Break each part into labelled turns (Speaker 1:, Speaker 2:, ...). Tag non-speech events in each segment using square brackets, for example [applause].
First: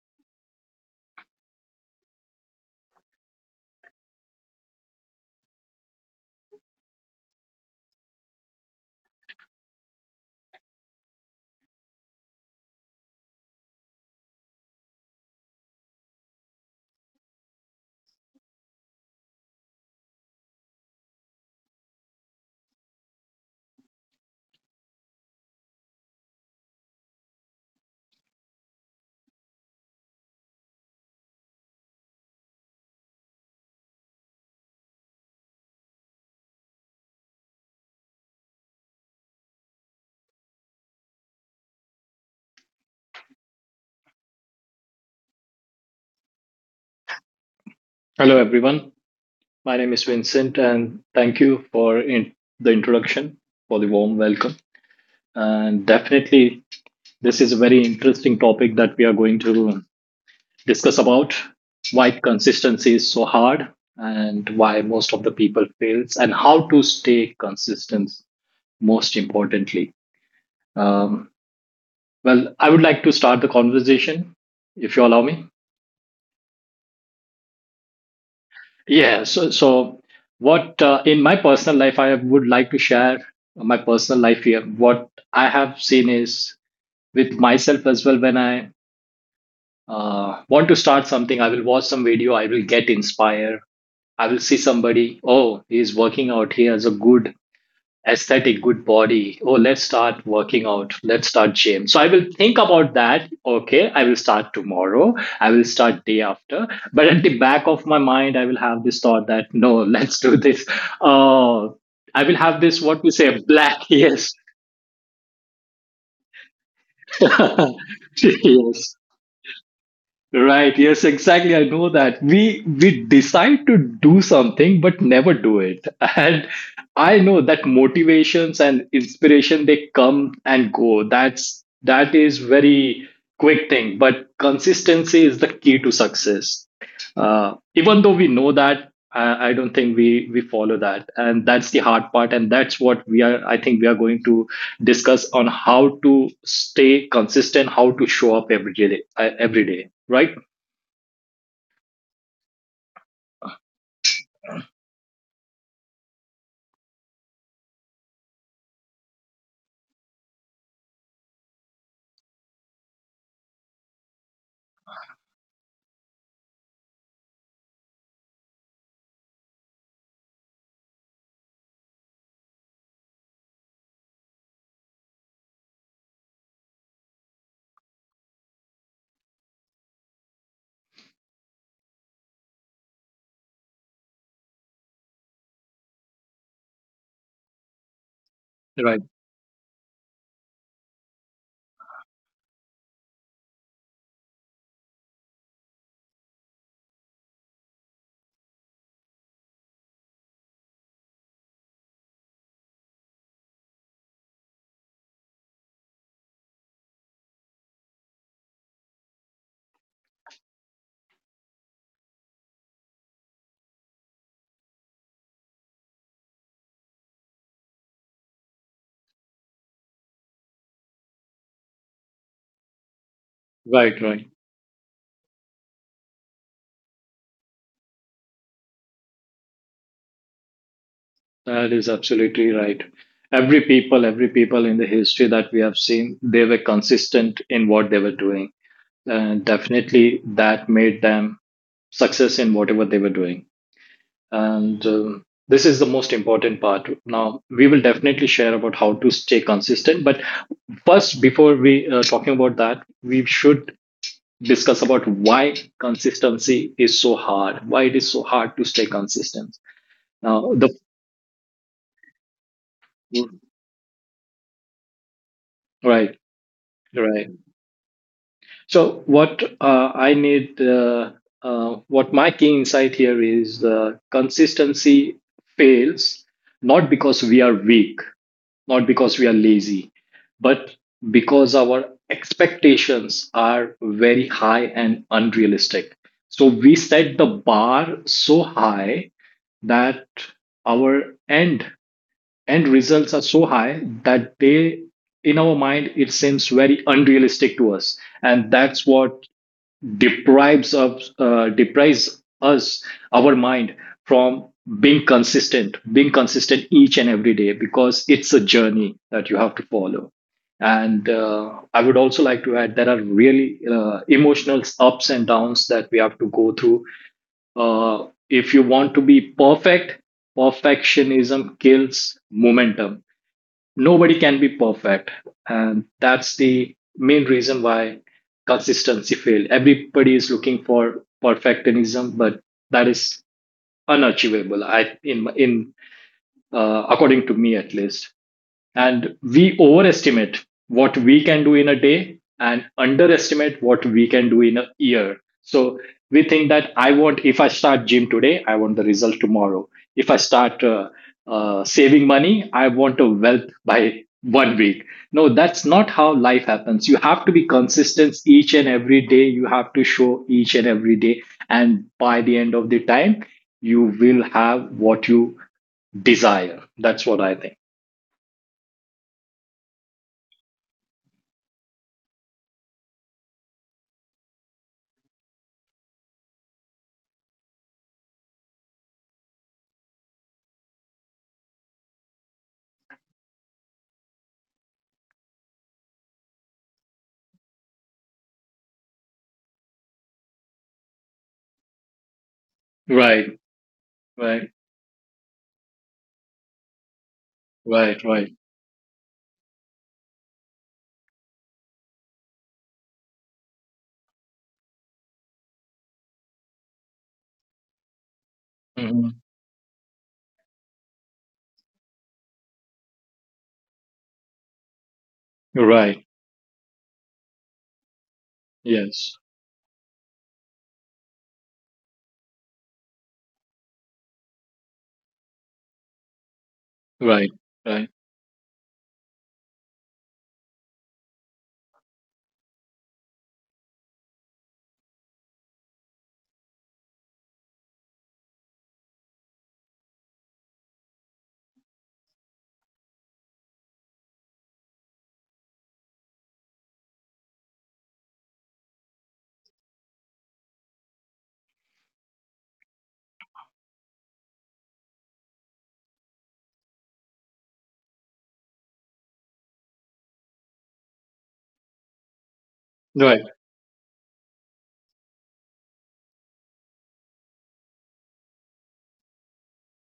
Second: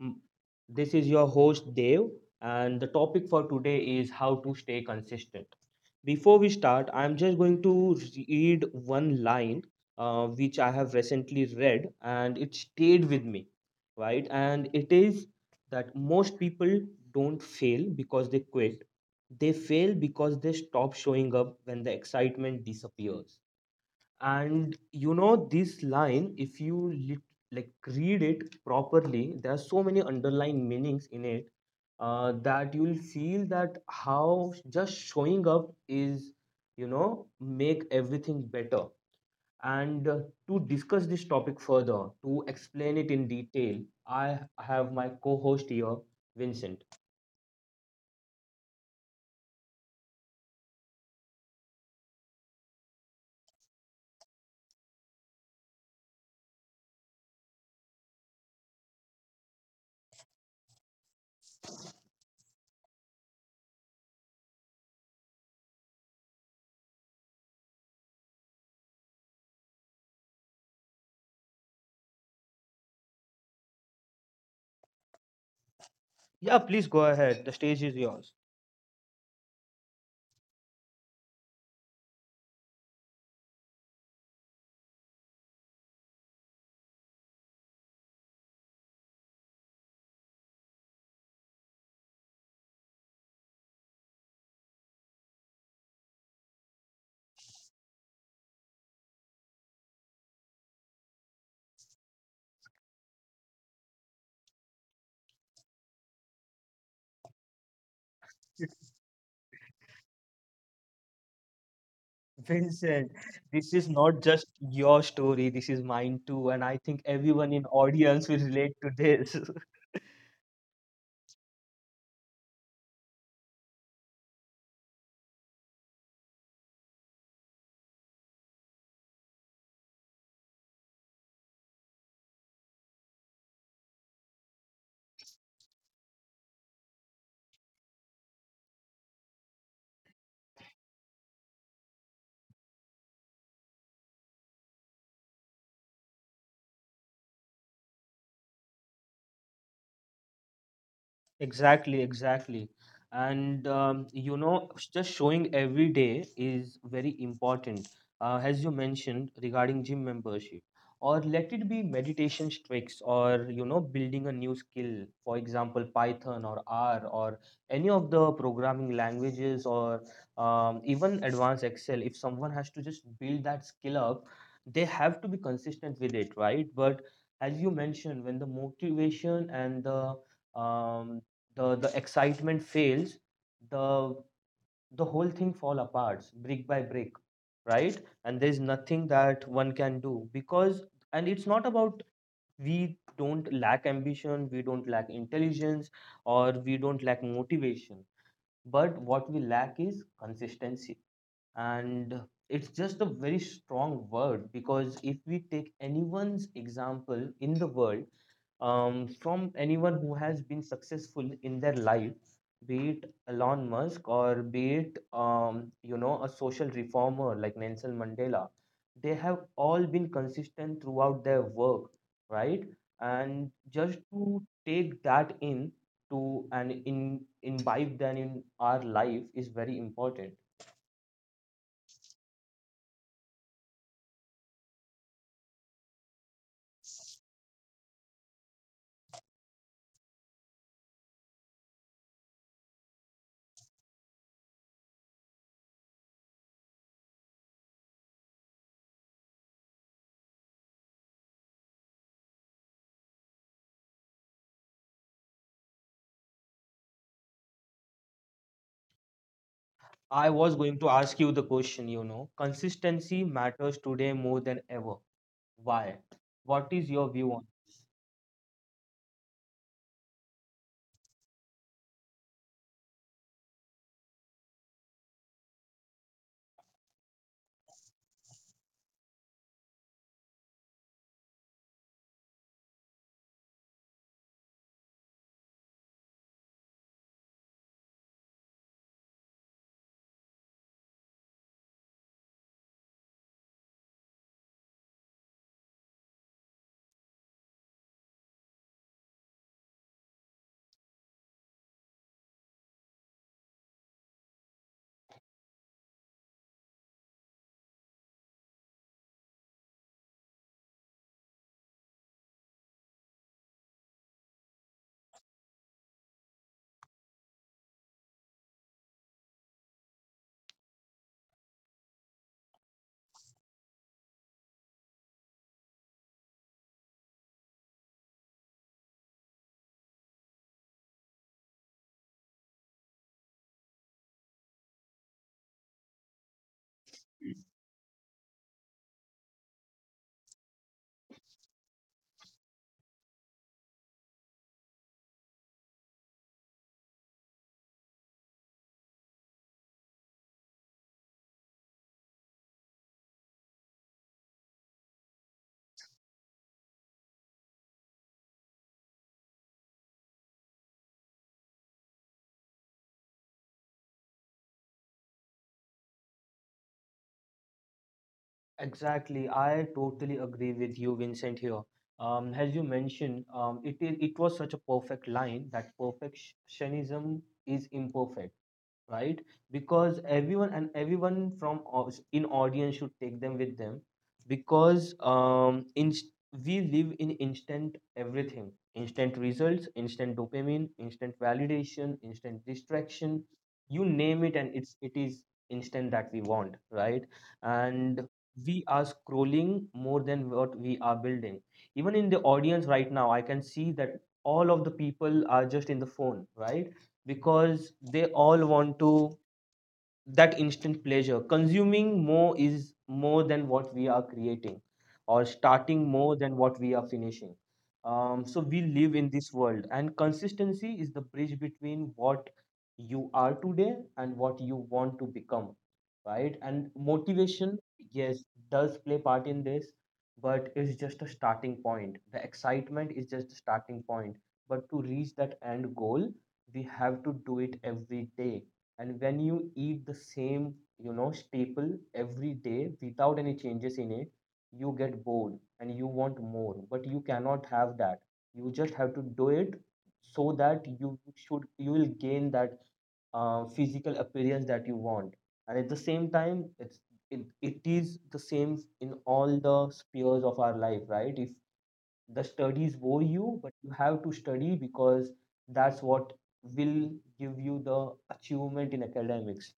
Speaker 1: M- This is your host, Dev, and the topic for today is how to stay consistent. Before we start, I'm just going to read one line which I have recently read and it stayed with me, right? And it is that most people don't fail because they quit, they fail because they stop showing up when the excitement disappears, and you know this line if you lit, like read it properly, there are so many underlying meanings in it that you will feel that how just showing up is, you know, make everything better. And to discuss this topic further, to explain it in detail, I have my co-host here, Vincent.
Speaker 2: Hello, everyone. My name is Vincent, and thank you for the introduction, for the warm welcome. And definitely, this is a very interesting topic that we are going to discuss about why consistency is so hard and why most of the people fails and how to stay consistent most importantly. um, well, I would like to start the conversation if you allow me.
Speaker 1: Yeah, please go ahead. The stage is yours.
Speaker 2: Yeah, so what in my personal life I would like to share my personal life here. What I have seen is with myself as well when I want to start something, I will watch some video, I will get inspired. I will see somebody, oh, he's working out, he has a good aesthetic, good body. Oh, let's start working out. Let's start gym. So I will think about that. Okay, I will start tomorrow. I will start day after. But at the back of my mind, I will have this thought that no, [laughs] let's do this. Uh, I will have this what
Speaker 1: Vincent,
Speaker 2: we say
Speaker 1: this
Speaker 2: black
Speaker 1: is
Speaker 2: [laughs]
Speaker 1: not
Speaker 2: yes,
Speaker 1: just your story, this is mine too, and I think everyone in
Speaker 2: [laughs]
Speaker 1: audience will relate to
Speaker 2: yes.
Speaker 1: this.
Speaker 2: Right. Yes, exactly. I know that. We decide to do something but never do it. [laughs] And I know that motivations and inspiration they come and go. That is very quick thing, but consistency is the key to success. Even though we know that, I don't think we follow that, and that's the hard part, and that's what we are. I think we are going to discuss on how to stay consistent, how to show up every day, right?
Speaker 1: Exactly, exactly. And you know, just showing every day is very important, as you mentioned regarding gym membership, or let it be meditation tricks, or, you know, building a new skill, for example, Python or R, or any of the programming languages, or even advanced Excel. If someone has to just build that skill up, they have to be consistent with it, right? But as you mentioned, when the motivation and um, the excitement fails, the the whole thing fall apart brick by brick, right? And there's
Speaker 2: Right,
Speaker 1: nothing that one can do because, and it's not about, we don't lack ambition, we don't lack intelligence, or we don't lack motivation, but what we lack is consistency. And it's just a very strong word, because if we take anyone's example in the world, from anyone who has been successful in their life, be it Elon Musk or be it you know, a social reformer like Nelson Mandela, they have all been consistent throughout their work, right? And just
Speaker 2: right, right.
Speaker 1: to take that in, to and in imbibe that in our life is very important.
Speaker 2: That is absolutely right. Every people in the history that we have seen, they were consistent in what they were doing, and definitely that made them success in whatever they were doing. And this is the most important part. Now we will definitely share about how to stay consistent, but first, before we talking about that, we should discuss about why consistency is so hard, why it is so hard to stay consistent.
Speaker 1: I
Speaker 2: Now,
Speaker 1: was
Speaker 2: the
Speaker 1: going to ask you the question, you know, consistency matters today more than ever. Why?
Speaker 2: Right,
Speaker 1: What is your view
Speaker 2: right.
Speaker 1: on?
Speaker 2: So, what I need, what my key insight here is consistency fails not because we are weak, not because we are lazy, but because our expectations are very high and unrealistic. So, we set the bar so high that our end results are so high that they in our mind it seems very unrealistic to us, and that's what deprives us our mind from being consistent each and every day, because it's a journey that you have to follow. And I would also like to add, there are really emotional ups and downs that we have to go through. If you want to be perfect, perfectionism kills momentum. Nobody can be perfect. And that's the main reason why consistency failed. Everybody is looking for perfectionism, but that is unachievable. I in According to me at least. And we overestimate what we can do in a day and underestimate what we can do in a year. So we think that, if I start gym today, I want the result tomorrow. If I start saving money, I want a wealth by one week. No, that's not how life happens. You have to be consistent each and every day. You have to show each and every day. And by the end of the time, you will have what you desire. That's what I think.
Speaker 1: Exactly. I totally agree with you, Vincent, here. As you mentioned, it is, it was such a perfect line that perfectionism is imperfect, right? Because everyone, and everyone from in audience should take them with them, because in, we live in instant everything, instant results, instant dopamine, instant validation, instant
Speaker 2: Right,
Speaker 1: distraction, you
Speaker 2: right.
Speaker 1: name it, and it is instant that we want, right?
Speaker 2: Right, right.
Speaker 1: And we are scrolling more than what we are building, even in the audience right now I can see that all of the people are just in the phone, right? Because they all
Speaker 2: Mhm.
Speaker 1: want to that instant pleasure, consuming more is more than what we are creating, or
Speaker 2: Right.
Speaker 1: starting more than what we are finishing. So
Speaker 2: Yes.
Speaker 1: we live in this world, and consistency is the bridge between what you are today and what you want to become, right? And
Speaker 2: Right. Right.
Speaker 1: motivation, yes, does play part in this, but it's just a starting point, the excitement is just a starting point, but to reach that end goal we have to do it every day. And when you eat the same, you know, staple every day without any changes in it, you get bored and you want more. But you cannot have that. You just have to do it so that you will gain that physical appearance that you want. And at the same time, it's it is the same in all the spheres of our life, right? If the studies
Speaker 2: Right.
Speaker 1: bore you, but you have to study, because that's what will give you the achievement in academics,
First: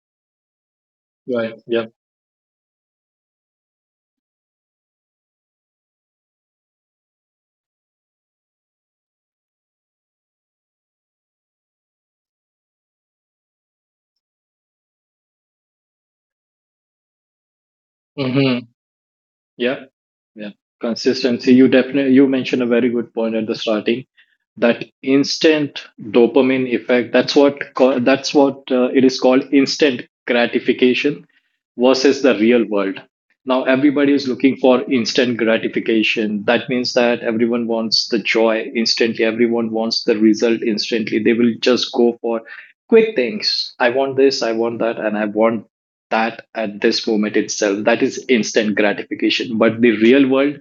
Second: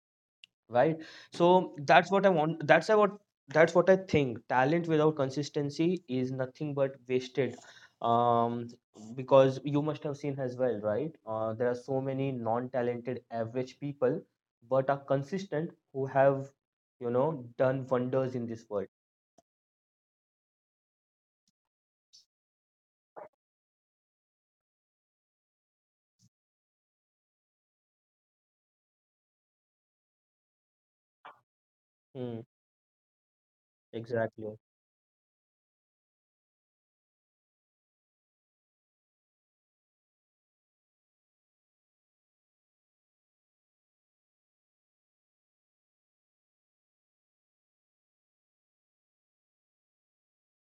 Speaker 1: right?
Speaker 2: Right.
Speaker 1: So
Speaker 2: Yep.
Speaker 1: that's what I want. That's what I think. Talent without consistency is nothing but wasted. Um, because you must have seen as well, right? There are so many non-talented average people, but are consistent who have, you know, done wonders in this
Speaker 2: Mhm.
Speaker 1: world.
Speaker 2: Yeah, yeah. Consistency. You mentioned a very good point at the starting. That instant dopamine effect. That's what it is called. Instant gratification versus
Speaker 1: Hmm,
Speaker 2: the real world. Now everybody is
Speaker 1: exactly.
Speaker 2: looking for instant gratification. That means that everyone wants the joy instantly. Everyone wants the result instantly. They will just go for quick things. I want this. I want that, and I want that at this moment itself. That is instant gratification, but the real world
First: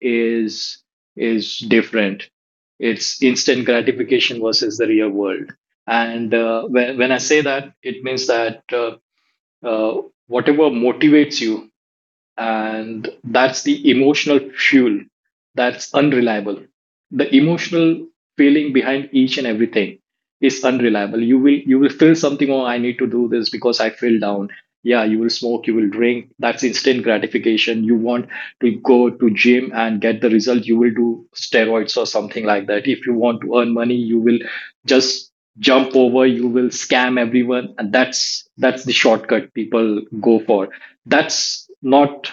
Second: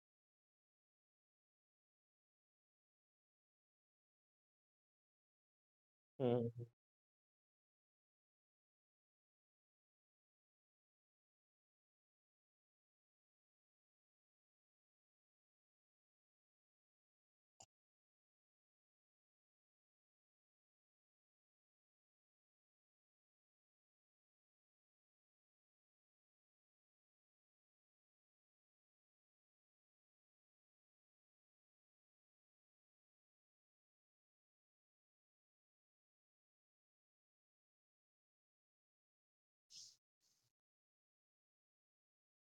Speaker 2: is is different. It's instant gratification versus the real world. And
Speaker 1: Hmm.
Speaker 2: when I say that, it means that uh, whatever motivates you, and that's the emotional fuel, that's unreliable. The emotional feeling behind each and everything is unreliable. You will feel something. Oh, I need to do this because I feel down. Yeah, you will smoke, you will drink. That's instant gratification. You want to go to gym and get the result, you will do steroids or something like that. If you want to earn money, you will just jump over, you will scam everyone, and that's the shortcut people go for. That's not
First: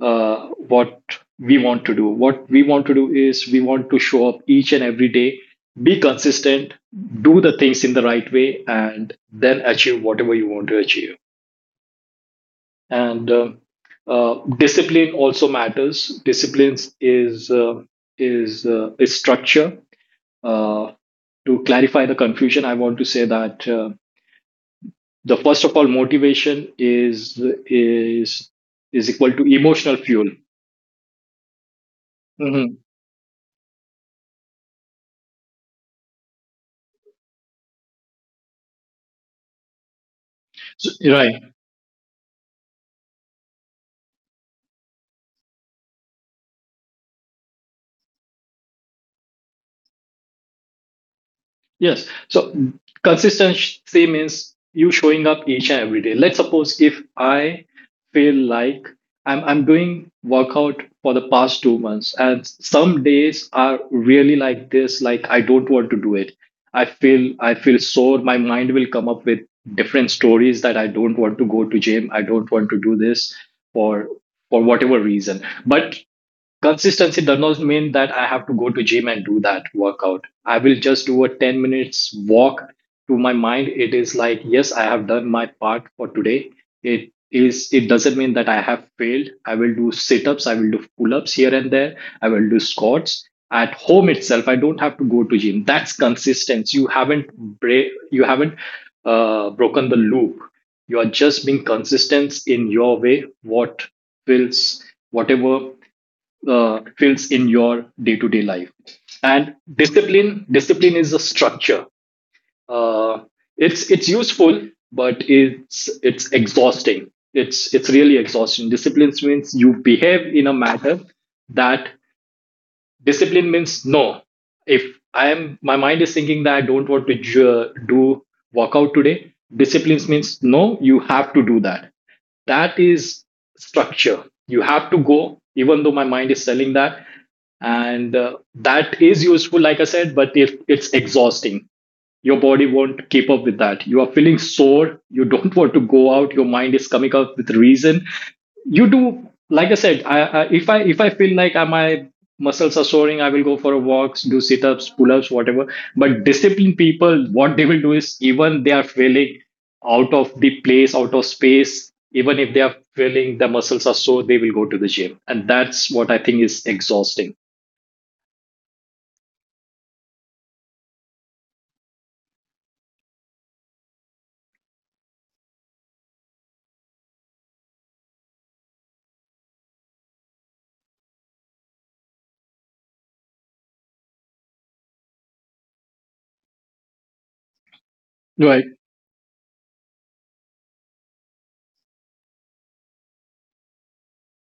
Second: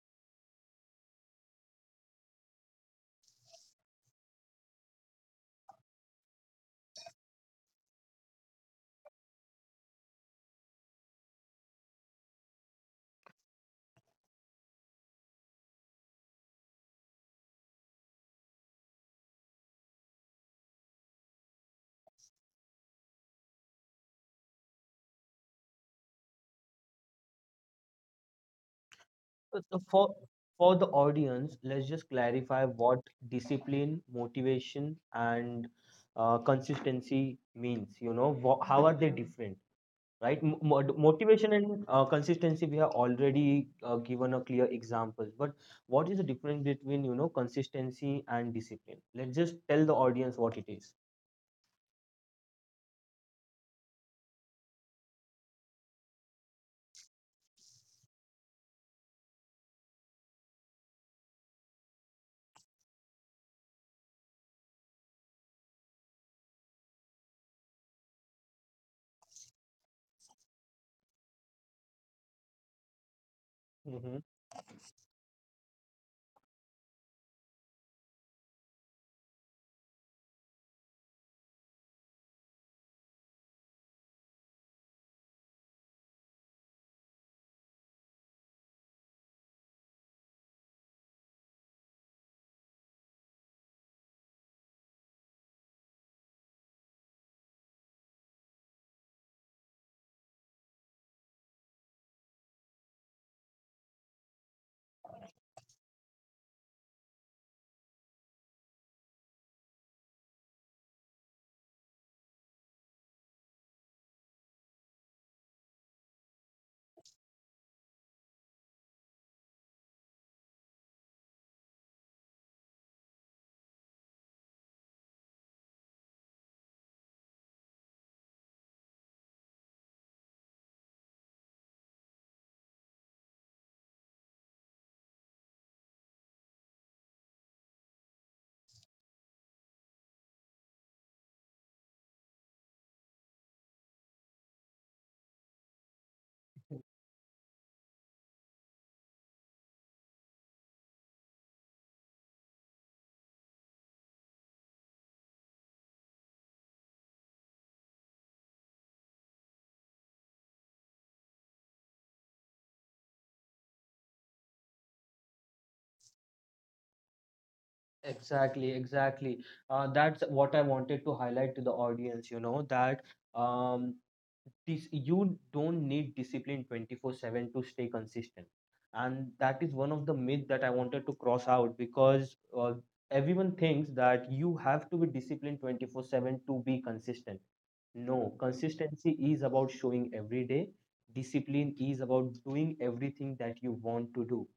Speaker 2: what we want to do. What we want to do is, we want to show up each and every day, be consistent, do the things in the right way, and then achieve whatever you want to achieve. And discipline also matters. Discipline is structure. Uh, to clarify the confusion, I want to say that, the first of all, motivation is is equal to
Speaker 1: So
Speaker 2: emotional
Speaker 1: for
Speaker 2: fuel.
Speaker 1: the audience, let's just clarify what discipline, motivation, and consistency means. You know, how are they different, right?
Speaker 2: Right.
Speaker 1: Motivation and consistency we have already given a clear example. But what is the difference between, you know, consistency and discipline? Let's just tell the audience what it is.
Speaker 2: Yes. So consistency means you showing up each and every day. Let's suppose if I feel like I'm doing workout for the past 2 months, and some days are really like this, like I don't want to do it. I feel sore. My mind will come up with different stories that I don't want to go to gym. I don't want to do this for
Speaker 1: Mhm.
Speaker 2: for whatever reason. But consistency does not mean that I have to go to gym and do that workout. I will just do a 10 minutes walk. To my mind, it is like, yes, I have done my part for today. It doesn't mean that I have failed. I will do sit ups, I will do pull ups here and there, I will do squats at home itself. I don't have to go to gym. That's consistency. You haven't bra- you haven't broken the loop. You are just being consistent in your way, feels whatever fills in your day-to-day life. And discipline is a structure. uh, it's useful, but it's exhausting. It's really exhausting. Discipline means you behave in a manner that. Discipline means no. If I am my mind is thinking that I don't want to do workout today, discipline means no, you have to do that. That is structure. You have to go even though my mind is selling that. And that is useful, like I said, but if it's exhausting, your body won't keep up with that. You are feeling sore, you don't [laughs] want to go out, your mind is coming up with reason. You do, like I said, I if I if I feel like, my muscles are soaring, I will go for a walks, do sit-ups, pull-ups, whatever. But disciplined people, what they will do is, even they are feeling out of the place, out of space, even if they are feeling the muscles are sore, they will go to the gym, and that's what I think is exhausting.
Speaker 1: Exactly, exactly. That's what I wanted to highlight to the audience, you know, that um, you don't need discipline 24/7 to stay consistent, and that is one of the myth that I wanted to cross out, because uh, everyone thinks that you have to be disciplined 24/7 to be consistent. No,
Speaker 2: Right.
Speaker 1: consistency is about showing every day, discipline is about doing everything that you want to do,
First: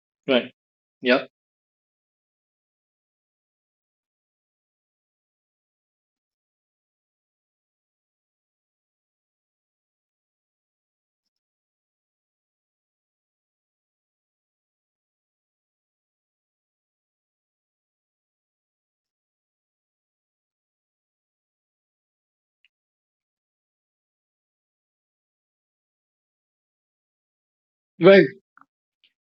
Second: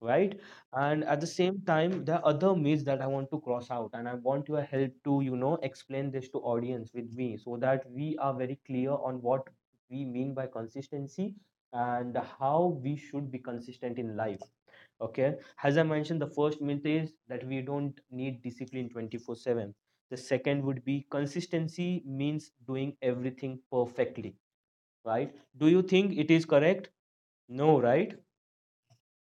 Speaker 1: right?
Speaker 2: Right,
Speaker 1: And at
Speaker 2: yeah.
Speaker 1: the same time, there are other myths that I want to cross out, and I want your help to, you know, explain this to audience with me, so that we are very clear on what we mean by consistency and how we should be consistent in life. Okay. As I mentioned, the first myth is that we don't need discipline 24/7. The second would be consistency means doing everything perfectly, right? Do you think it is correct? No, right?
Speaker 2: Right.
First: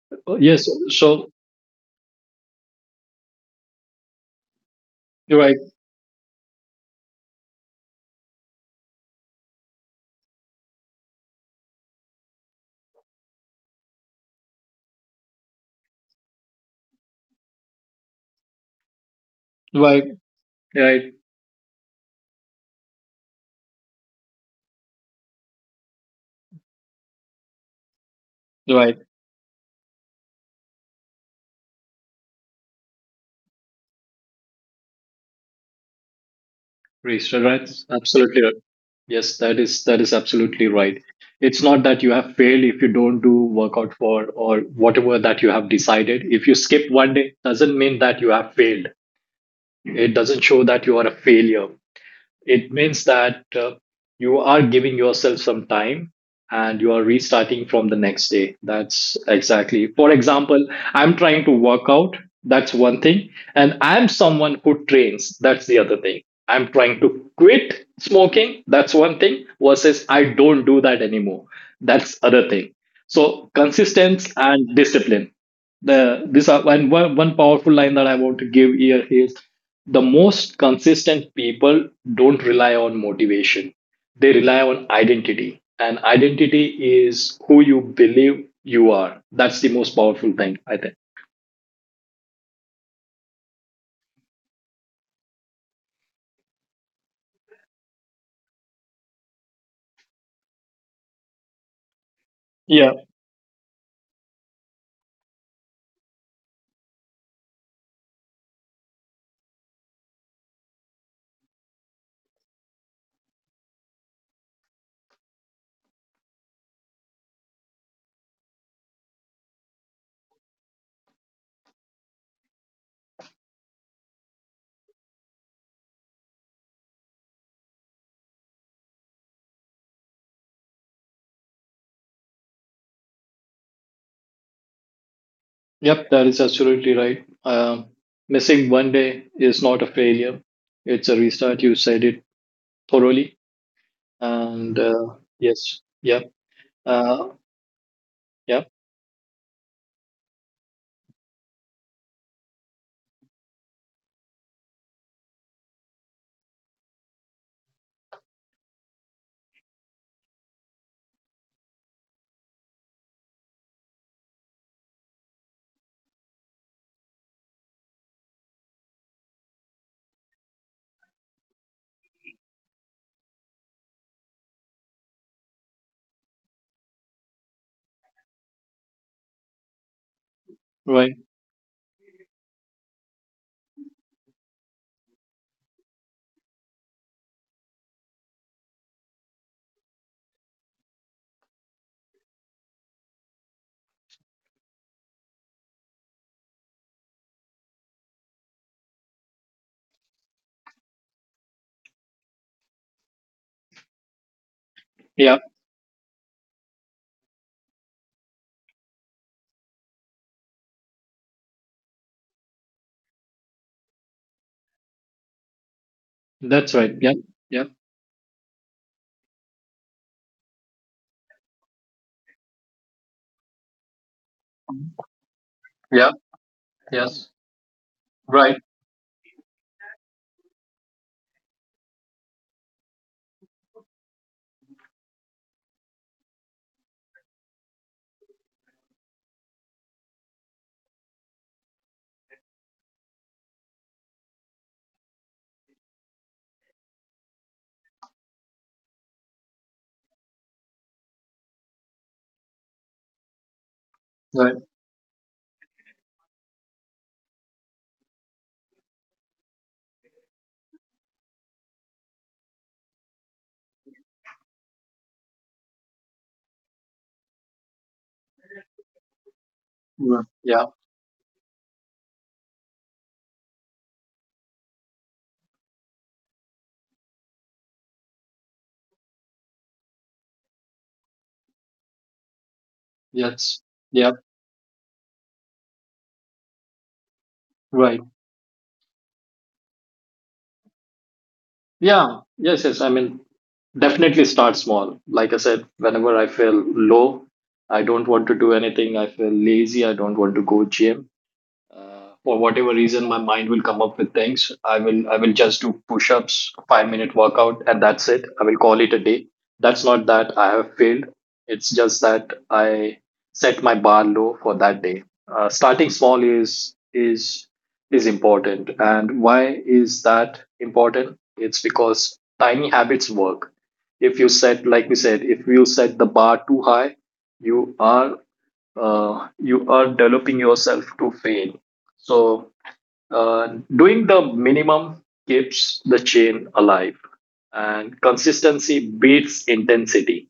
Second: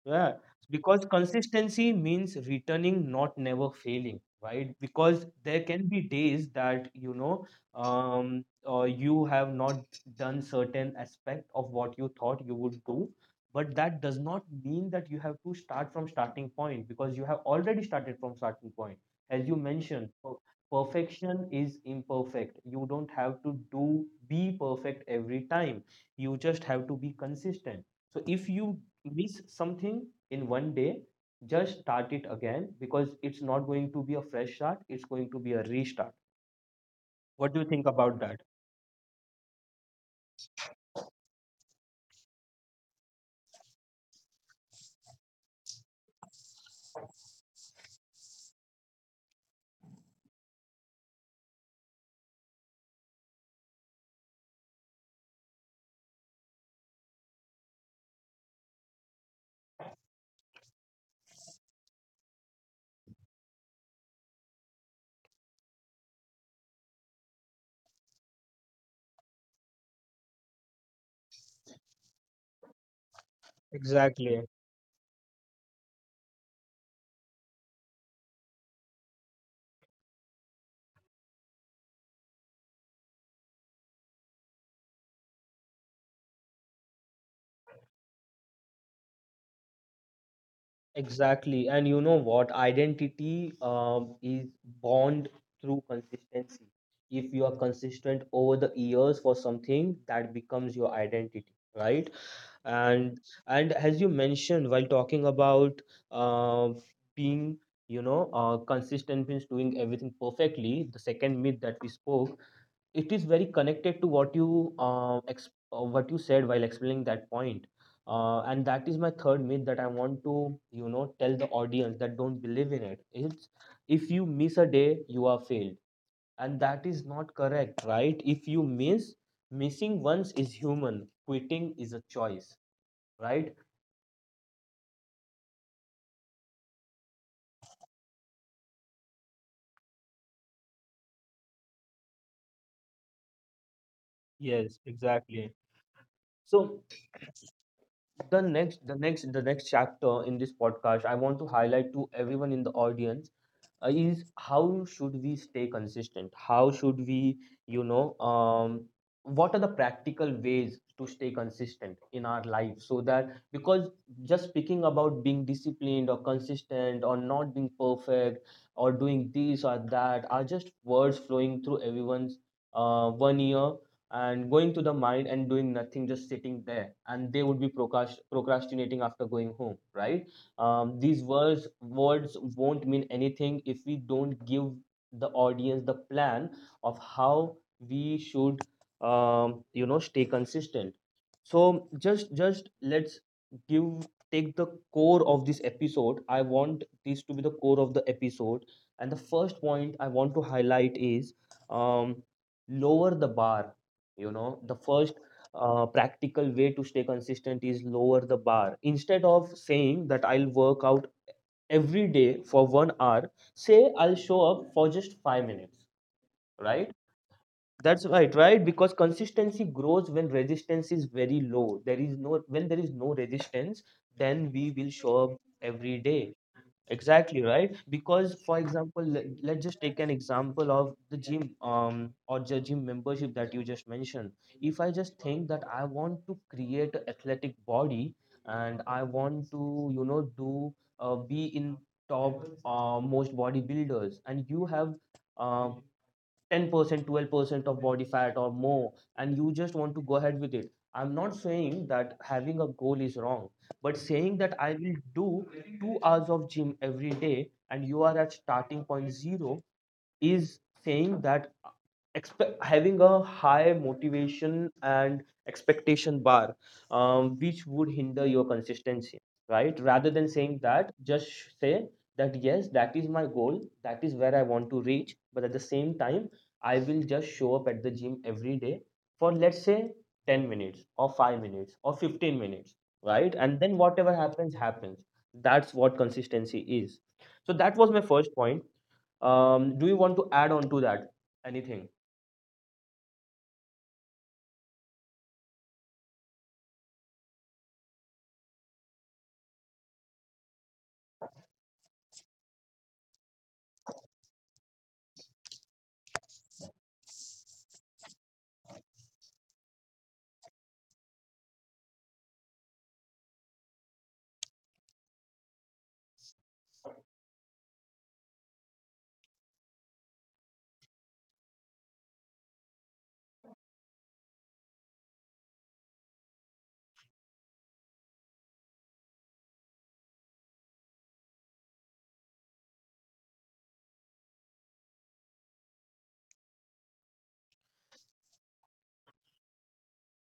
Speaker 1: Yeah,
Speaker 2: Yes,
Speaker 1: because
Speaker 2: so.
Speaker 1: consistency means returning, not never failing, right? Because
Speaker 2: Right.
Speaker 1: there can be days that, you know, um, you have not done certain aspect of what you thought you would do, but that does not mean that you have to start from starting point, because you have already started from starting point. As you
Speaker 2: Right.
Speaker 1: mentioned,
Speaker 2: Right.
Speaker 1: perfection is imperfect. You don't have to do be perfect every time. You just have to be consistent, so if you
Speaker 2: Right.
Speaker 1: miss something in one day, just start it again, because it's not going to be a fresh start, it's going to be a restart. What do you
Speaker 2: Right,
Speaker 1: think about that?
Speaker 2: absolutely right. Yes, that is absolutely right. It's not that you have failed if you don't do workout for or whatever that you have decided. If you skip one day, doesn't mean that you have failed. It doesn't show that you are a failure. It means that you are giving yourself some time and you are restarting from the next day. That's exactly. For example, I'm trying to work out, that's one thing, and I'm someone who trains, that's the other thing. I'm trying to quit smoking, that's one thing versus I don't do that anymore, that's other thing. So, consistency
Speaker 1: Exactly,
Speaker 2: and discipline, the this are and one powerful line that I want to give here is, the most consistent people don't rely on motivation, they rely on identity. And identity is who you believe you are. That's the most powerful thing, I think.
Speaker 1: exactly. And you know what? Identity is born through consistency. If you are consistent over the years for something, that becomes your identity, right?
Speaker 2: Yeah.
Speaker 1: and and as you mentioned, while talking about uh, being, you know, consistent means doing everything perfectly, the second myth that we spoke, it is very connected to what you what you said while explaining that point. And that is my third myth that I want to, you know, tell the audience that don't believe in it. It's if you miss a day you are failed, and that is not correct, right? If you miss missing once is human, quitting is a choice, right?
Speaker 2: Yep, that is absolutely right. Missing one day is not a failure, it's a restart. You said it thoroughly.
Speaker 1: Yes,
Speaker 2: And
Speaker 1: exactly.
Speaker 2: yes. Yeah.
Speaker 1: So
Speaker 2: uh, yeah.
Speaker 1: the next chapter in this podcast, I want to highlight to everyone in the audience is how should we stay consistent? How should we, you know, what are the practical ways to stay consistent in our life? So that because, just speaking about being disciplined or consistent or not being perfect or doing this or that are just words flowing through everyone's one ear and going to the mind and doing nothing, just sitting there, and they would be procrastinating after going home, right?
Speaker 2: Right.
Speaker 1: These words won't mean anything if we don't give the audience the plan of how we should, you know, stay consistent. So just let's give, take the core of this episode, I want this to be the core of the episode. And the first point I want to highlight is um, lower the bar. You know, the first
Speaker 2: Yeah,
Speaker 1: practical way to stay consistent is lower the bar. Instead of saying that I'll work out every day for 1 hour, say I'll show up for just 5 minutes,
Speaker 2: that's
Speaker 1: right?
Speaker 2: right. Yeah, yeah,
Speaker 1: That's right, right? Because consistency grows when resistance is very low. There is no, when there is no resistance, then we will show up every
Speaker 2: yeah.
Speaker 1: day.
Speaker 2: Yes.
Speaker 1: Exactly, right? Because, for
Speaker 2: Right,
Speaker 1: example, let's just take an example of the gym or the gym membership that you just mentioned. If I just think that I want to create an athletic body and I want to, do be in top most bodybuilders, and you have um, 10% 12% of body fat or more and you just want to go ahead with it. I'm not saying that having a goal is wrong, but saying that
Speaker 2: right,
Speaker 1: I will do 2 hours of gym every day and you are at starting point 0 is saying that having a high motivation and expectation bar, which would hinder your consistency, right? Rather than
Speaker 2: right.
Speaker 1: saying
Speaker 2: Yeah,
Speaker 1: that, just say that yes, that is my goal, that is where I want to reach, but at the same time I will just show up at the gym every day for, let's say, 10 minutes or 5 minutes or 15 minutes, right? And
Speaker 2: yes,
Speaker 1: then whatever
Speaker 2: yeah,
Speaker 1: happens happens. That's what consistency is. So that was my
Speaker 2: right.
Speaker 1: first point. Do you want to add on to that anything?
Speaker 2: Yeah, yes, yes. I mean, definitely start small. Like I said, whenever I feel low, I don't want to do anything. I feel lazy. I don't want to go gym for whatever reason my mind will come up with things. I will just do push-ups, 5 minute workout, and that's it. I will call it a day. That's not that I have failed. It's just that I set my bar low for that day. Starting small is is important. And why is that important? It's because tiny habits work. If you set, like we said, if you set the bar too high, you are you are developing yourself to fail. So, doing the minimum keeps the chain alive, and consistency beats intensity.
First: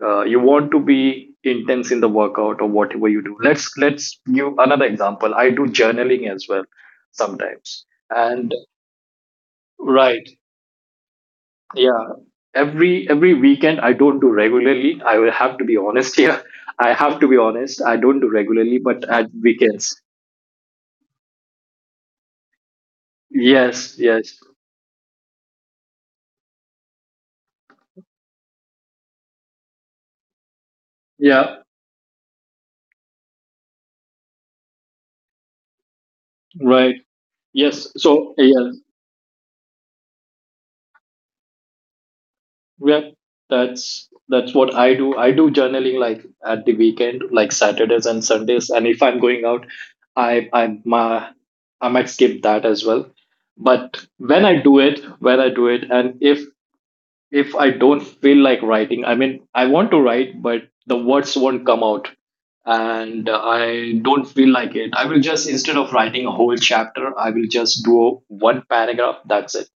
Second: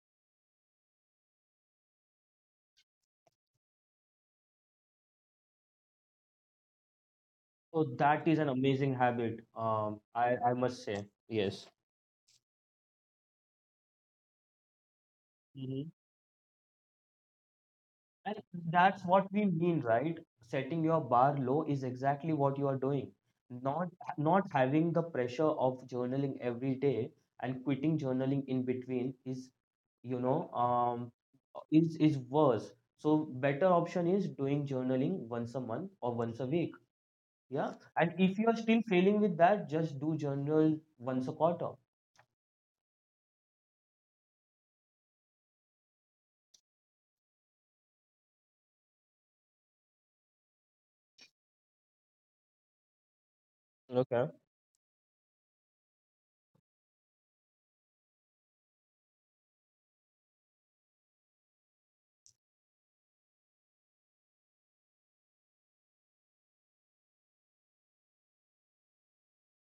Speaker 2: You want to be intense in the workout or whatever you do. Let's give another example. I do journaling as well sometimes,
Speaker 1: Oh, that is an
Speaker 2: and
Speaker 1: amazing habit. Um,
Speaker 2: right,
Speaker 1: I, I must say, yes.
Speaker 2: yeah. Every weekend I don't do regularly. I will have to be
Speaker 1: Mhm.
Speaker 2: honest here. [laughs] I have to be honest. I don't do
Speaker 1: And
Speaker 2: regularly, but
Speaker 1: that's
Speaker 2: at
Speaker 1: what we mean,
Speaker 2: weekends,
Speaker 1: right? Setting your bar low is exactly what you are doing. Not
Speaker 2: yes, yes.
Speaker 1: not having the pressure of journaling every day and quitting journaling in between is, you know, um,
Speaker 2: Yeah,
Speaker 1: is worse. So better option is doing journaling once a month or once a week.
Speaker 2: right.
Speaker 1: Yeah.
Speaker 2: Yes.
Speaker 1: And
Speaker 2: So
Speaker 1: if you are
Speaker 2: yeah,
Speaker 1: still failing with that, just do journal once a quarter.
Speaker 2: yeah, that's what I do. I do journaling like at the weekend, like Saturdays and Sundays. And if I'm going out, I I my I might skip that as well. But
Speaker 1: Okay.
Speaker 2: when I do it, when I do it, and if I don't feel like writing, I mean, I want to write, but the words won't come out and I don't feel like it. I will just, instead of writing a whole chapter, I will just do one paragraph. That's it.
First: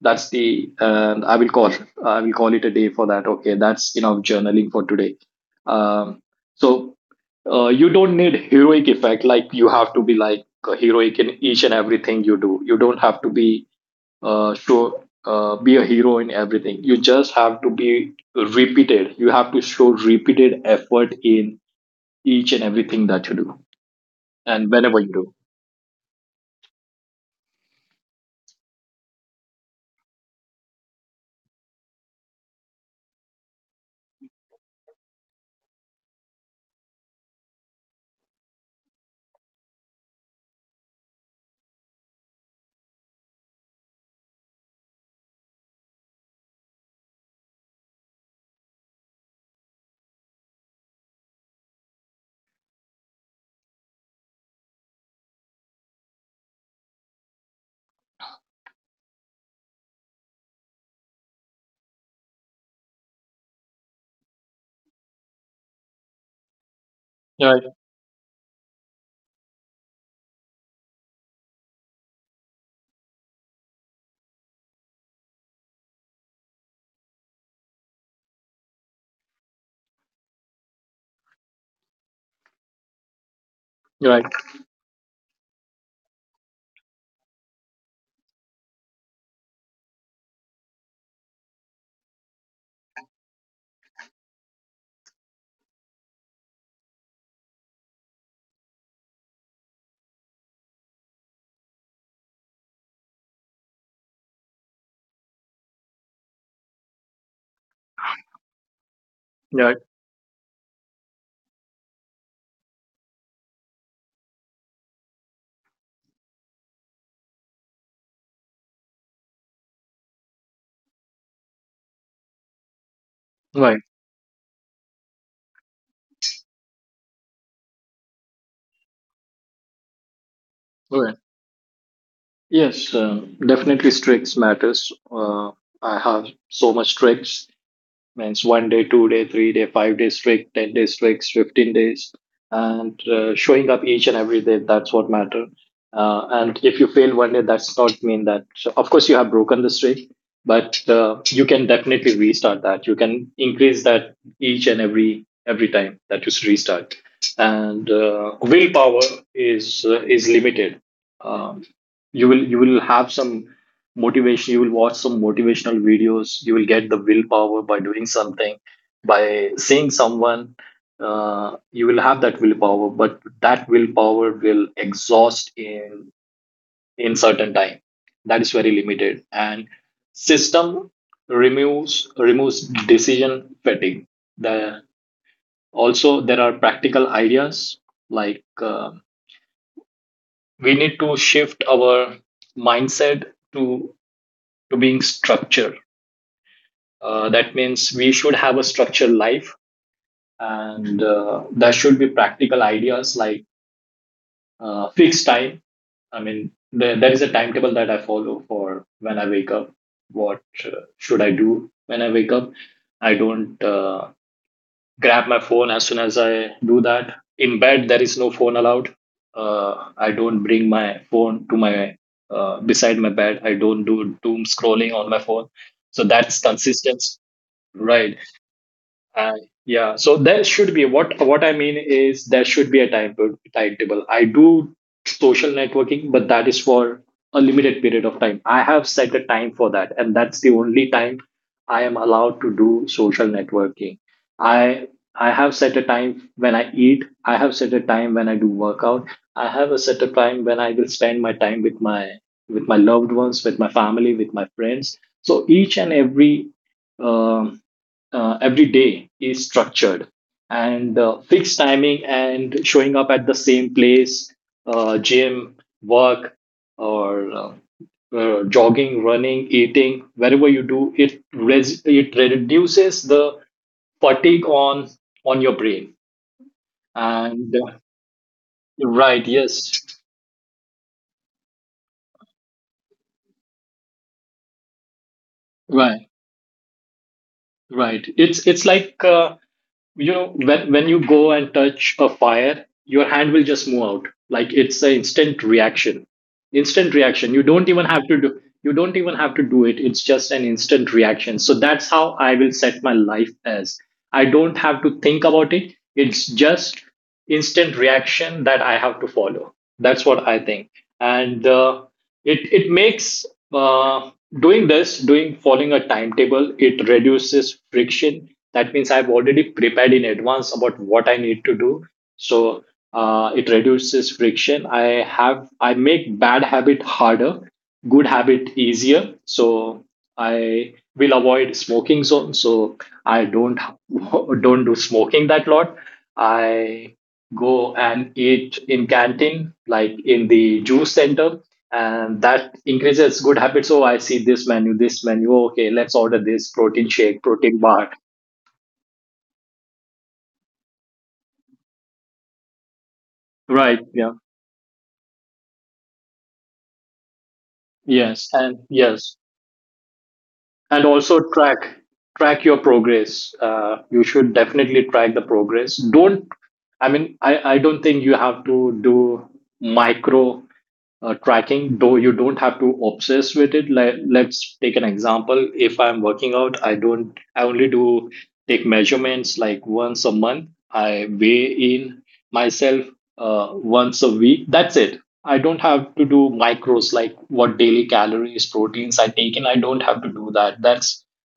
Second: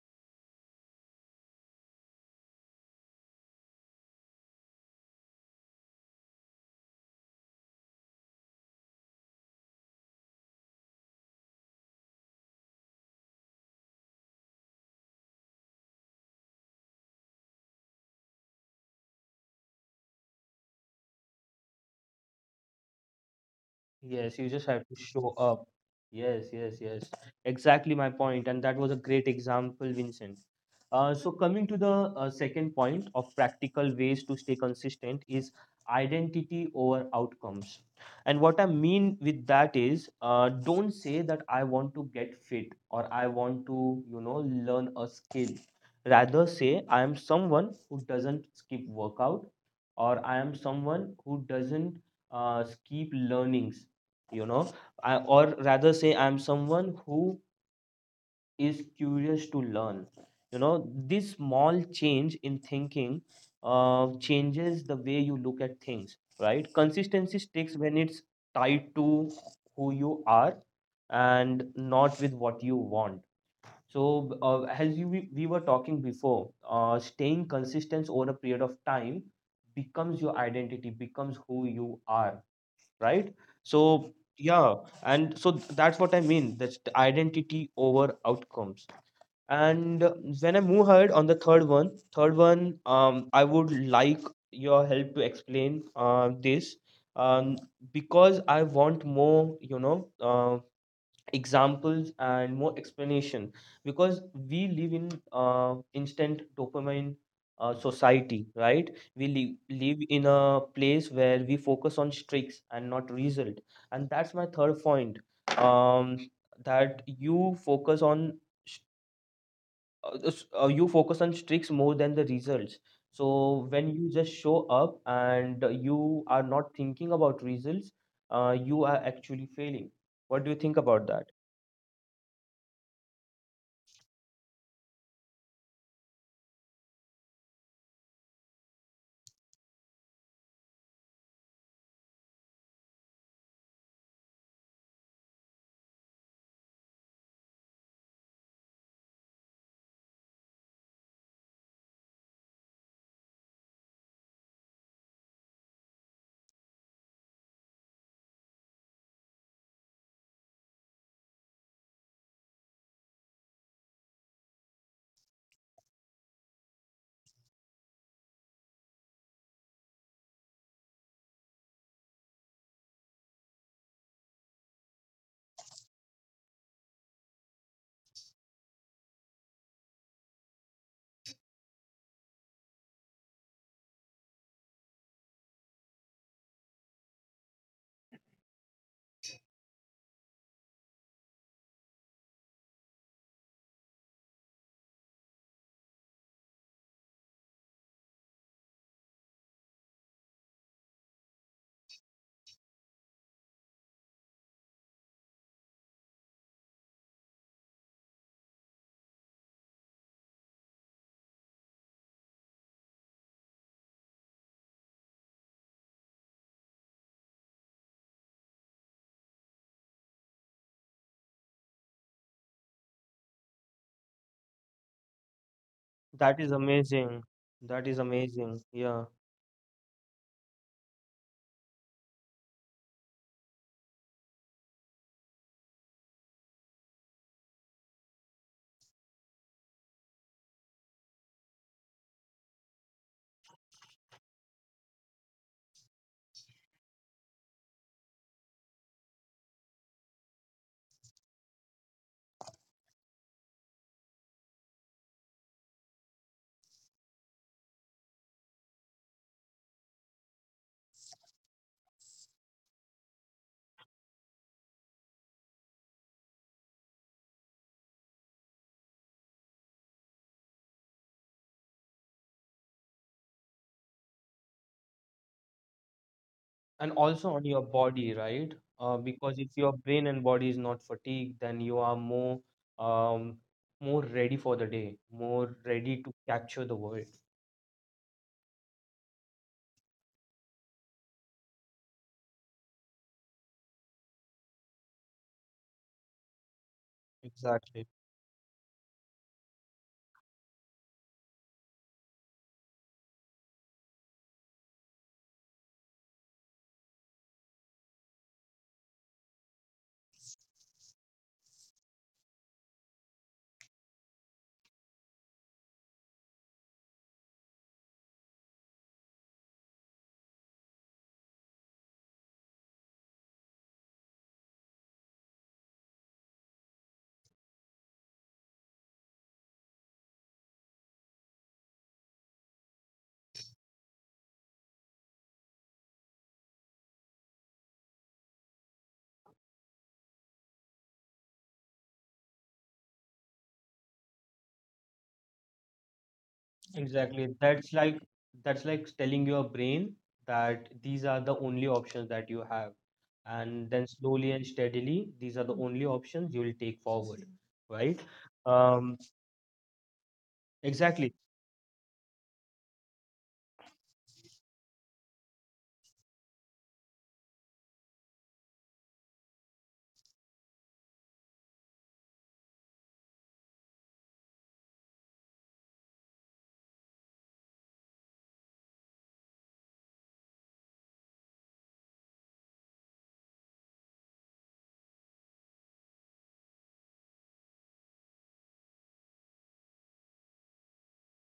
Speaker 2: That's the, I will call it a day for that. Okay. That's enough journaling for today. Um, so you don't need heroic effect. Like, you have to be like heroic in each and everything you do. You don't have to be show be a hero in everything. You just have to be repeated. You have to show repeated effort in each and everything that you do.
Speaker 1: Yes, you just
Speaker 2: And
Speaker 1: have to
Speaker 2: whenever you
Speaker 1: show
Speaker 2: do,
Speaker 1: up. Yes, yes, yes. Exactly my point, and that was a great example, Vincent. So coming to the second point of practical ways to stay consistent is identity over outcomes. And what I mean with that is, don't say that I want to get fit or I want to, learn a skill. Rather say I am someone who doesn't skip workout, or I am someone who doesn't keep learning, you know. I, or rather say I'm someone who is curious to learn. You know, this small change in thinking, changes the way you look at things, right? Consistency
Speaker 2: right,
Speaker 1: sticks when it's tied to who you are and not with what you want. So as you, we were talking before, staying consistent over a period of time becomes your identity, becomes who you are, right? So
Speaker 2: right,
Speaker 1: yeah, and so that's what I mean. That's the identity over outcomes. And When I move ahead on the third one, I would like your help to explain this, um, because I want more, you know, examples and more explanation, because we live in instant dopamine, society, right? We
Speaker 2: right,
Speaker 1: live in a place where we focus on streaks and not result, and that's my third point. Um, that you focus on sh- you focus on streaks more than the results. So
Speaker 2: right,
Speaker 1: when you just show up and you are not thinking about results, you are actually failing. What do you think about
Speaker 2: right,
Speaker 1: that?
Speaker 2: yes. Definitely tricks matters. I have so much tricks. Means 1 day, 2 day, 3 day, 5 day streak, 10 day streaks, 15 days, and showing up each and every day. That's what matter. And if you fail one day, that's not mean that. So of course, you have broken the streak, but you can definitely restart that. You can increase that each and every time that you restart. And willpower is limited. Um, you will have some motivation. You will watch some motivational videos. You will get the willpower by doing something, by seeing someone. You will have that willpower, but that willpower will exhaust in certain time. That is very limited. And system removes decision fatigue. The, also there are practical ideas, like we need to shift our mindset to to being structured. That means we should have a structured life, and there should be practical ideas like fixed time. I mean, there is a timetable that I follow for when I wake up. What should I do when I wake up? I don't grab my phone as soon as I do that. In bed, there is no phone allowed. I don't bring my phone to my beside my bed. I don't do doom scrolling on my phone. So
Speaker 1: That
Speaker 2: that's
Speaker 1: is
Speaker 2: consistency,
Speaker 1: amazing. That is
Speaker 2: right?
Speaker 1: amazing. Yeah.
Speaker 2: Uh, yeah, so there should be, what I mean is there should be a time timetable. I do social networking, but that is for a limited period of time. I have set a time for that, and that's the only time I am allowed to do social networking. I I have set a time when I eat. I have set a time when I do workout. I have a set a time when I will spend my time with my loved ones, with my family, with my friends. So each and um, every day is structured, and fixed timing and showing up at the same place, gym, work, or jogging, running, eating, wherever you do it, it reduces the fatigue on your brain.
Speaker 1: And also on
Speaker 2: And
Speaker 1: your body, right?
Speaker 2: right,
Speaker 1: Because
Speaker 2: yes,
Speaker 1: if your brain and body is not fatigued, then you are more, um, more ready for the day, more ready
Speaker 2: right,
Speaker 1: to capture the world.
Speaker 2: right. It's like, you know, when you go and touch a fire, your hand will just move out. Like, it's an instant reaction, instant reaction. You don't even
Speaker 1: Exactly.
Speaker 2: have to do, you don't even have to do it. It's just an instant reaction. So that's how I will set my life as. I don't have to think about it. It's just instant reaction that I have to follow. That's what I think. And it it makes uh, doing this, doing, following a timetable, it reduces friction. That means I've already prepared in advance about what I need to do. So it reduces friction. I make bad habit harder, good habit easier. So I will avoid smoking zone. So I don't [laughs] don't do smoking that lot. I go and eat in canteen, like in the juice center, and that increases good habits. So I see this menu, this menu, okay, let's order this protein shake,
Speaker 1: Exactly.
Speaker 2: protein bar.
Speaker 1: That's like telling your brain that these are the only options that you have. And
Speaker 2: Right,
Speaker 1: then
Speaker 2: yeah,
Speaker 1: slowly and steadily, these are the only options you will take forward, right?
Speaker 2: yes and
Speaker 1: Um,
Speaker 2: yes. And
Speaker 1: exactly.
Speaker 2: also track, track your progress. You should definitely track the progress. Don't, I mean, I don't think you have to do micro tracking, though. You don't have to obsess with it. Like, let's take an example. If I'm working out, I don't I only do take measurements like once a month. I weigh in myself once a week. That's it. I don't have to do macros, like what daily calories, proteins I take in. I don't have to do that.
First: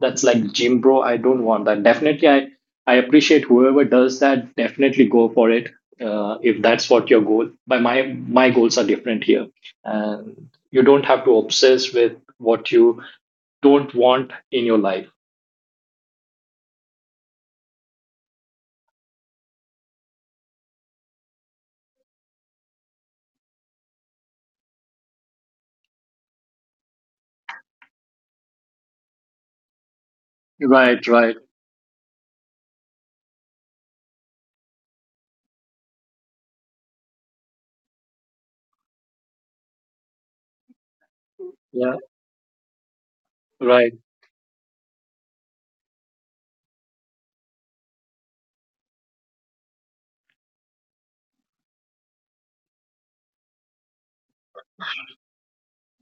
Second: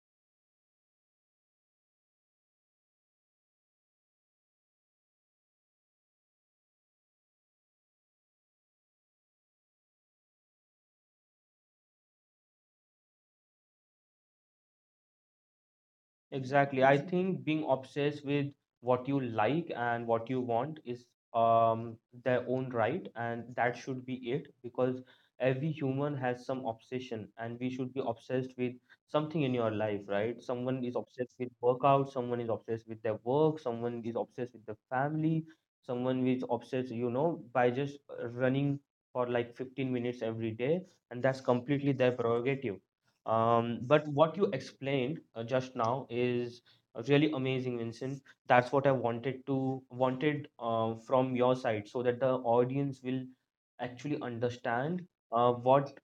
Speaker 2: That's like gym bro. I don't want that. Definitely, I appreciate whoever does that. Definitely go for it, if that's what your goal. But my goals are different here, and you don't have to obsess with what you don't want in your life.
Speaker 1: Exactly. I think being obsessed with what you like and what you want is, um, their own right, and that should be it, because every human has some obsession and we should be obsessed with something in your life, right? Someone is
Speaker 2: Right,
Speaker 1: obsessed
Speaker 2: right.
Speaker 1: with workout, someone is obsessed with their work, someone is obsessed with the family, someone is obsessed, you know, by just running for like 15 minutes every day, and that's completely
Speaker 2: Yeah,
Speaker 1: their prerogative.
Speaker 2: right.
Speaker 1: But what you explained just now is really amazing, Vincent. That's what I wanted from your side, so that the audience will actually understand what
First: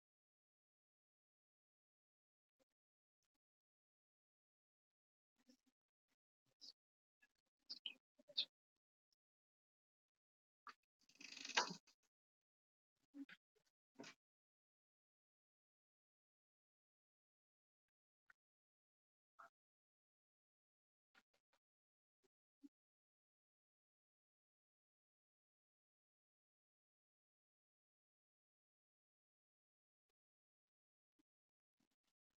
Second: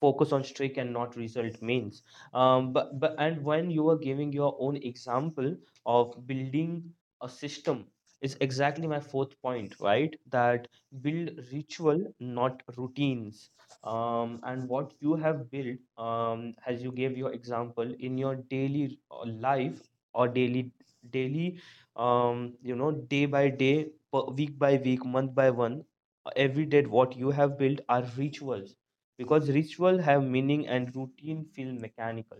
Speaker 1: focus on streak and not result means. But and when you are giving your own example of building a system is exactly my fourth point, right? That build ritual not routines. Um, and what you have built, as you gave your example in your daily life, or daily you know, day by day, week by week, month by month, every day, what you have built are rituals, because ritual have meaning and routine feel mechanical,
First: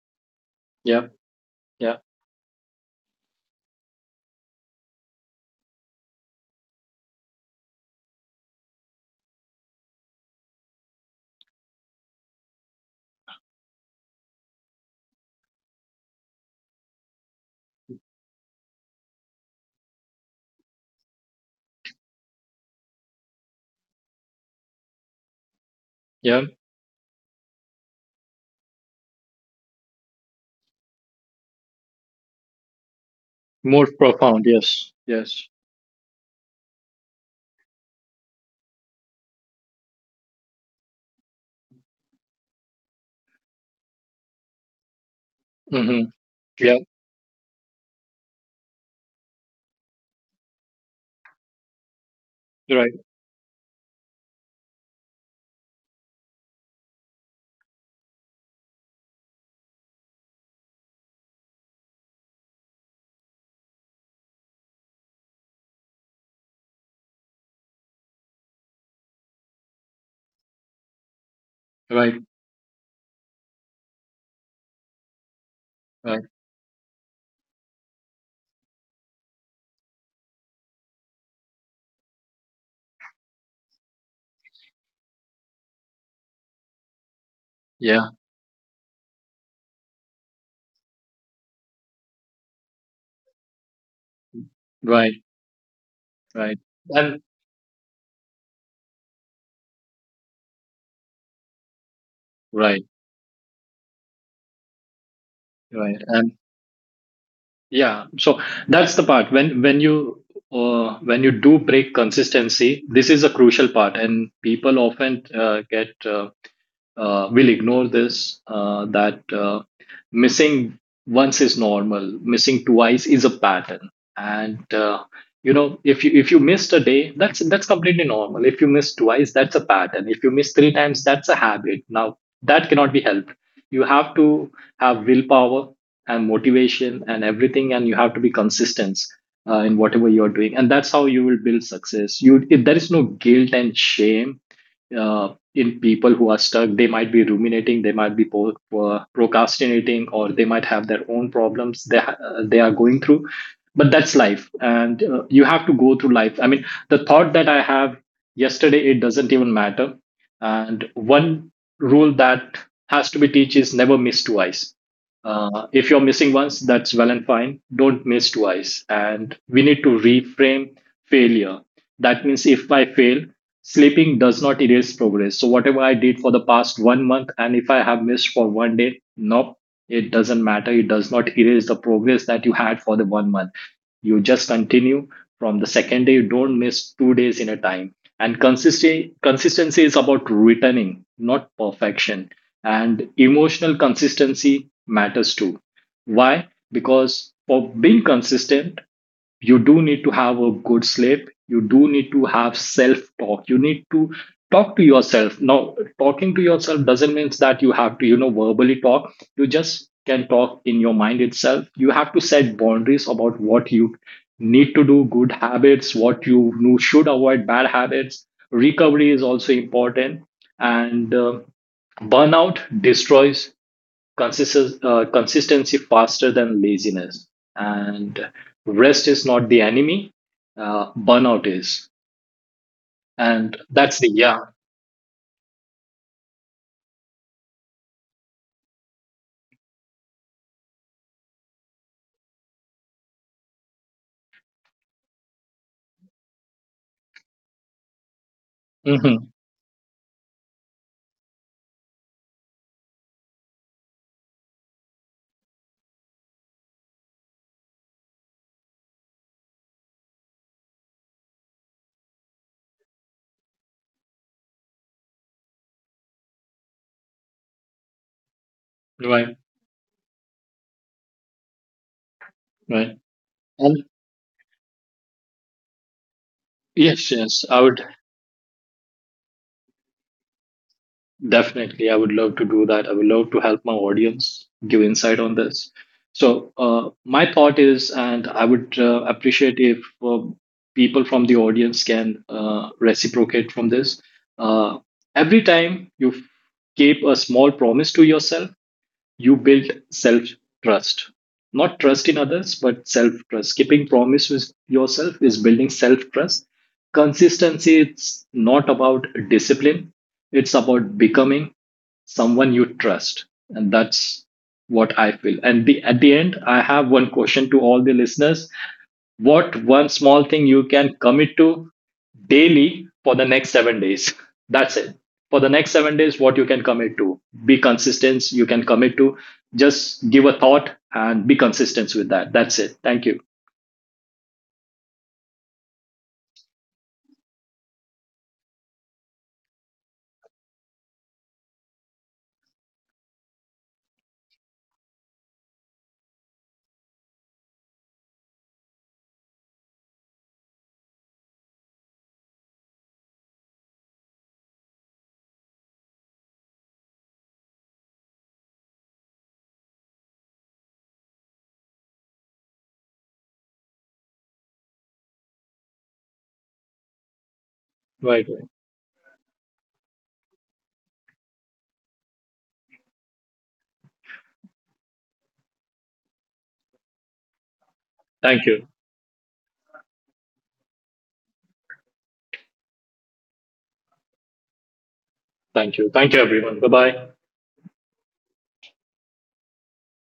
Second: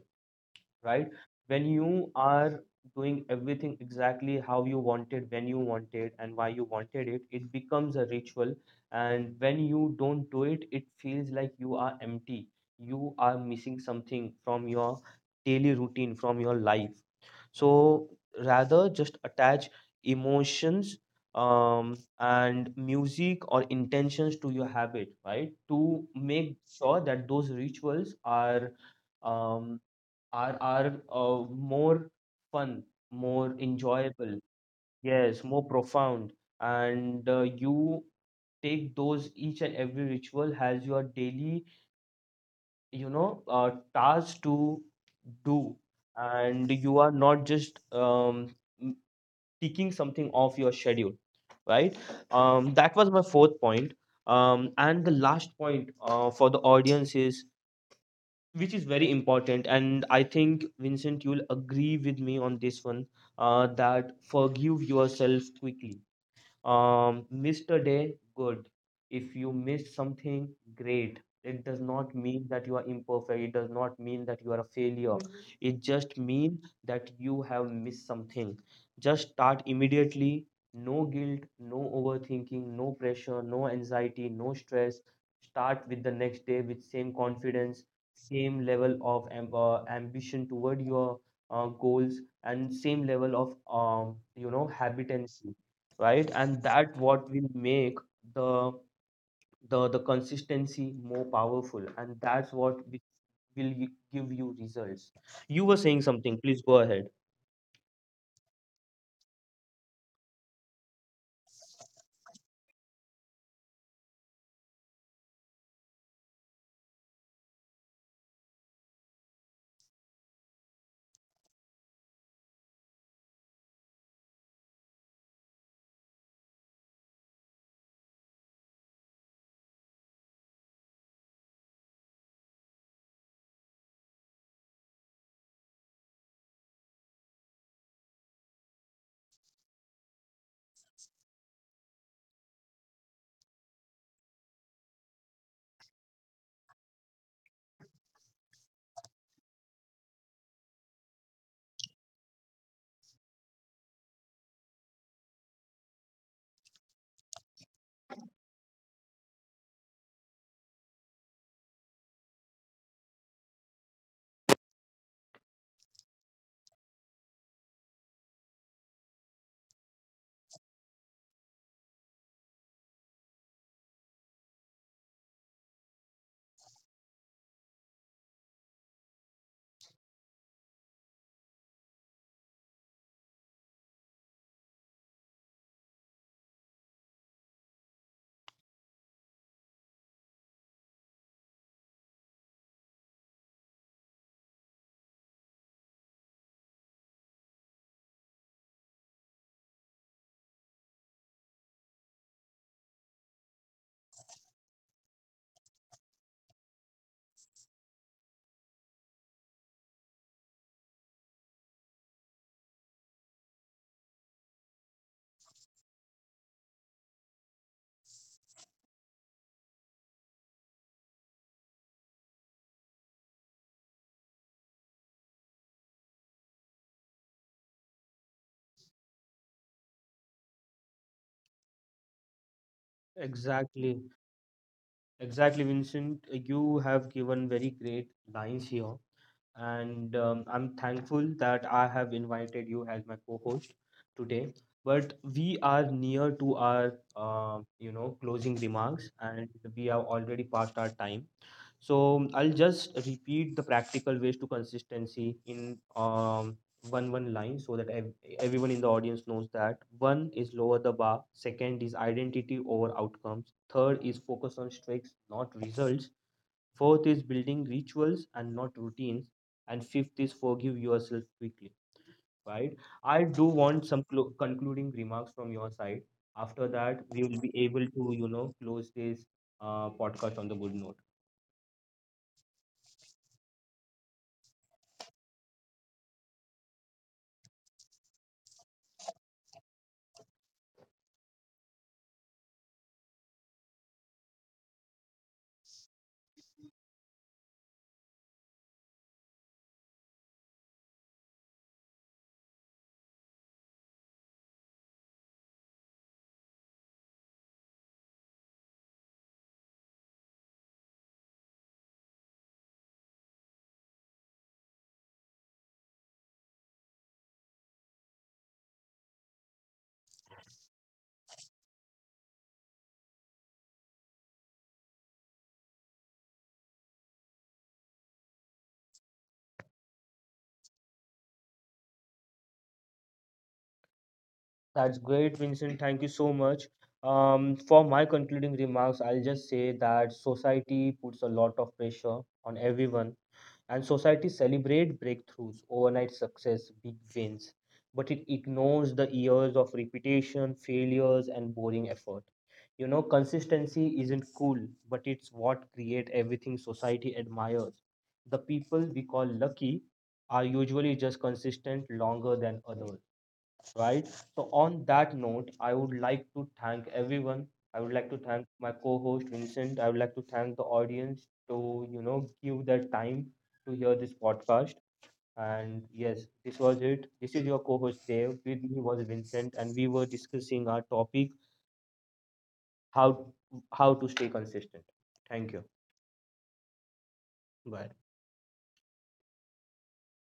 Speaker 1: right?
Speaker 2: Yeah,
Speaker 1: When
Speaker 2: yeah,
Speaker 1: you are doing everything exactly how you wanted, when you wanted, and why you wanted it, it becomes a ritual. And when you don't do it, it feels like you are empty. You are missing something from your daily routine, from your life. So rather just attach emotions, and music or intentions to your habit, right? To
Speaker 2: yeah.
Speaker 1: make sure that those rituals are, um, are more fun, more
Speaker 2: More
Speaker 1: enjoyable,
Speaker 2: profound. Yes,
Speaker 1: yes,
Speaker 2: yes.
Speaker 1: more profound, and you take those, each and every ritual has your daily, you know, task to do,
Speaker 2: Mm-hmm.
Speaker 1: and
Speaker 2: Yeah,
Speaker 1: you are not just m- ticking something off your schedule, right?
Speaker 2: right,
Speaker 1: That was my fourth point. And the last point for the audience is, which is very important, and I think Vincent, you'll agree with me on this one, that forgive yourself quickly. Um, missed a day, good. If you missed something, great. It does not
Speaker 2: right,
Speaker 1: mean that you are imperfect. It does not mean that you are a failure. Mhm. It just
Speaker 2: right.
Speaker 1: means that you have missed something. Just start immediately. No guilt, no overthinking, no pressure, no anxiety, no stress. Start with the next day with same confidence,
Speaker 2: Yeah,
Speaker 1: same level of ambition toward your goals, and same level of, um, you know,
Speaker 2: right,
Speaker 1: habitancy, right?
Speaker 2: right.
Speaker 1: And that
Speaker 2: And
Speaker 1: what will make the the consistency more powerful, and that's what
Speaker 2: right,
Speaker 1: will give you results. You were saying
Speaker 2: right. And
Speaker 1: something. Please go ahead.
Speaker 2: yeah, so that's the part when you do break consistency, this is a crucial part, and people often get will ignore this that missing once is normal, missing twice is a pattern. And you know, if you missed a day, that's completely normal. If you miss twice, that's a pattern. If you miss three times, that's a habit now. That cannot be helped. You have to have willpower and motivation and everything, and you have to be consistent in whatever you're doing. And that's how you will build success. You If there is no guilt and shame in people who are stuck. They might be ruminating, they might be procrastinating, or they might have their own problems they, they are going through. But that's life, and you have to go through life. I mean, the thought that I have yesterday, it doesn't even matter. And one rule that has to be teach is never miss twice. If you're missing once, that's well and fine. Don't miss twice. And we need to reframe failure. That means if I fail, sleeping does not erase progress. So, whatever I did for the past 1 month, and if I have missed for 1 day, nope, it doesn't matter. It does not erase the progress that you had for the 1 month. You just continue from the second day. You don't miss 2 days in a time. And consistency is about returning, not perfection. And emotional consistency matters too. Why? Because for being consistent, you do need to have a good sleep. You do need to have self talk. You need to talk to yourself. Now talking to yourself doesn't mean that you have to, you know, verbally talk. You just can talk in your mind itself. You have to set boundaries about what you need to do. Good habits, what, you know, should avoid bad habits. Recovery is also important. And burnout destroys consistency faster than laziness. And rest is not the enemy, burnout is. And that's
Speaker 1: Exactly,
Speaker 2: the, yeah.
Speaker 1: exactly, Vincent. You have given very great lines here, and I'm thankful that I have invited you as my co-host today. But we are near to our, you know, closing remarks,
Speaker 2: Hmm.
Speaker 1: and we have already passed our time. So I'll just repeat the practical ways to consistency in, one line so that everyone in the audience knows that one is lower the bar, second is identity over outcomes, third is focus on streaks, not results, fourth is building rituals and not routines,
Speaker 2: Right,
Speaker 1: and fifth is forgive yourself quickly. Right?
Speaker 2: right.
Speaker 1: I do
Speaker 2: And
Speaker 1: want some concluding remarks from your side. After that,
Speaker 2: yes,
Speaker 1: we will
Speaker 2: yes,
Speaker 1: be
Speaker 2: I would.
Speaker 1: able to, you know, close this podcast on the good note.
Speaker 2: Definitely, I would love to do that. I would love to help my audience give insight on this. So, my thought is, and I would appreciate if people from the audience can reciprocate from this. Uh, every time you keep a small promise to yourself, you built self trust. Not trust in others, but self trust. Keeping promise with yourself is building self trust. Consistency, it's not about discipline. It's about becoming someone you trust. And that's what I feel. And the, at the end, I have one question to all the listeners. What one small thing you can commit to daily for the next 7 days? That's it. For the next 7 days, what you can commit to. Be consistent. You can commit to. Just give a thought and be consistent with that. That's it. Thank you.
Speaker 1: That's great, Vincent. Thank you so much. For my concluding remarks, I'll just say that society puts a lot of pressure on everyone, and society celebrate breakthroughs, overnight success, big wins, but it ignores the years of repetition, failures, and boring effort. You know, consistency isn't cool, but it's what create everything society admires. The people we call lucky are usually just consistent longer than others, right? So on that note, I would like to thank everyone. I would like to
Speaker 2: Right.
Speaker 1: thank
Speaker 2: Right.
Speaker 1: my co-host Vincent. I would like to thank the audience to, you know, give their time to hear this podcast. And yes, this was it. This is your co-host Dave.
Speaker 2: Thank
Speaker 1: With
Speaker 2: you.
Speaker 1: me was Vincent, and we were discussing our topic how to stay consistent. Thank you.
Speaker 2: Thank you. Thank you, everyone. Bye bye.
Speaker 1: Bye.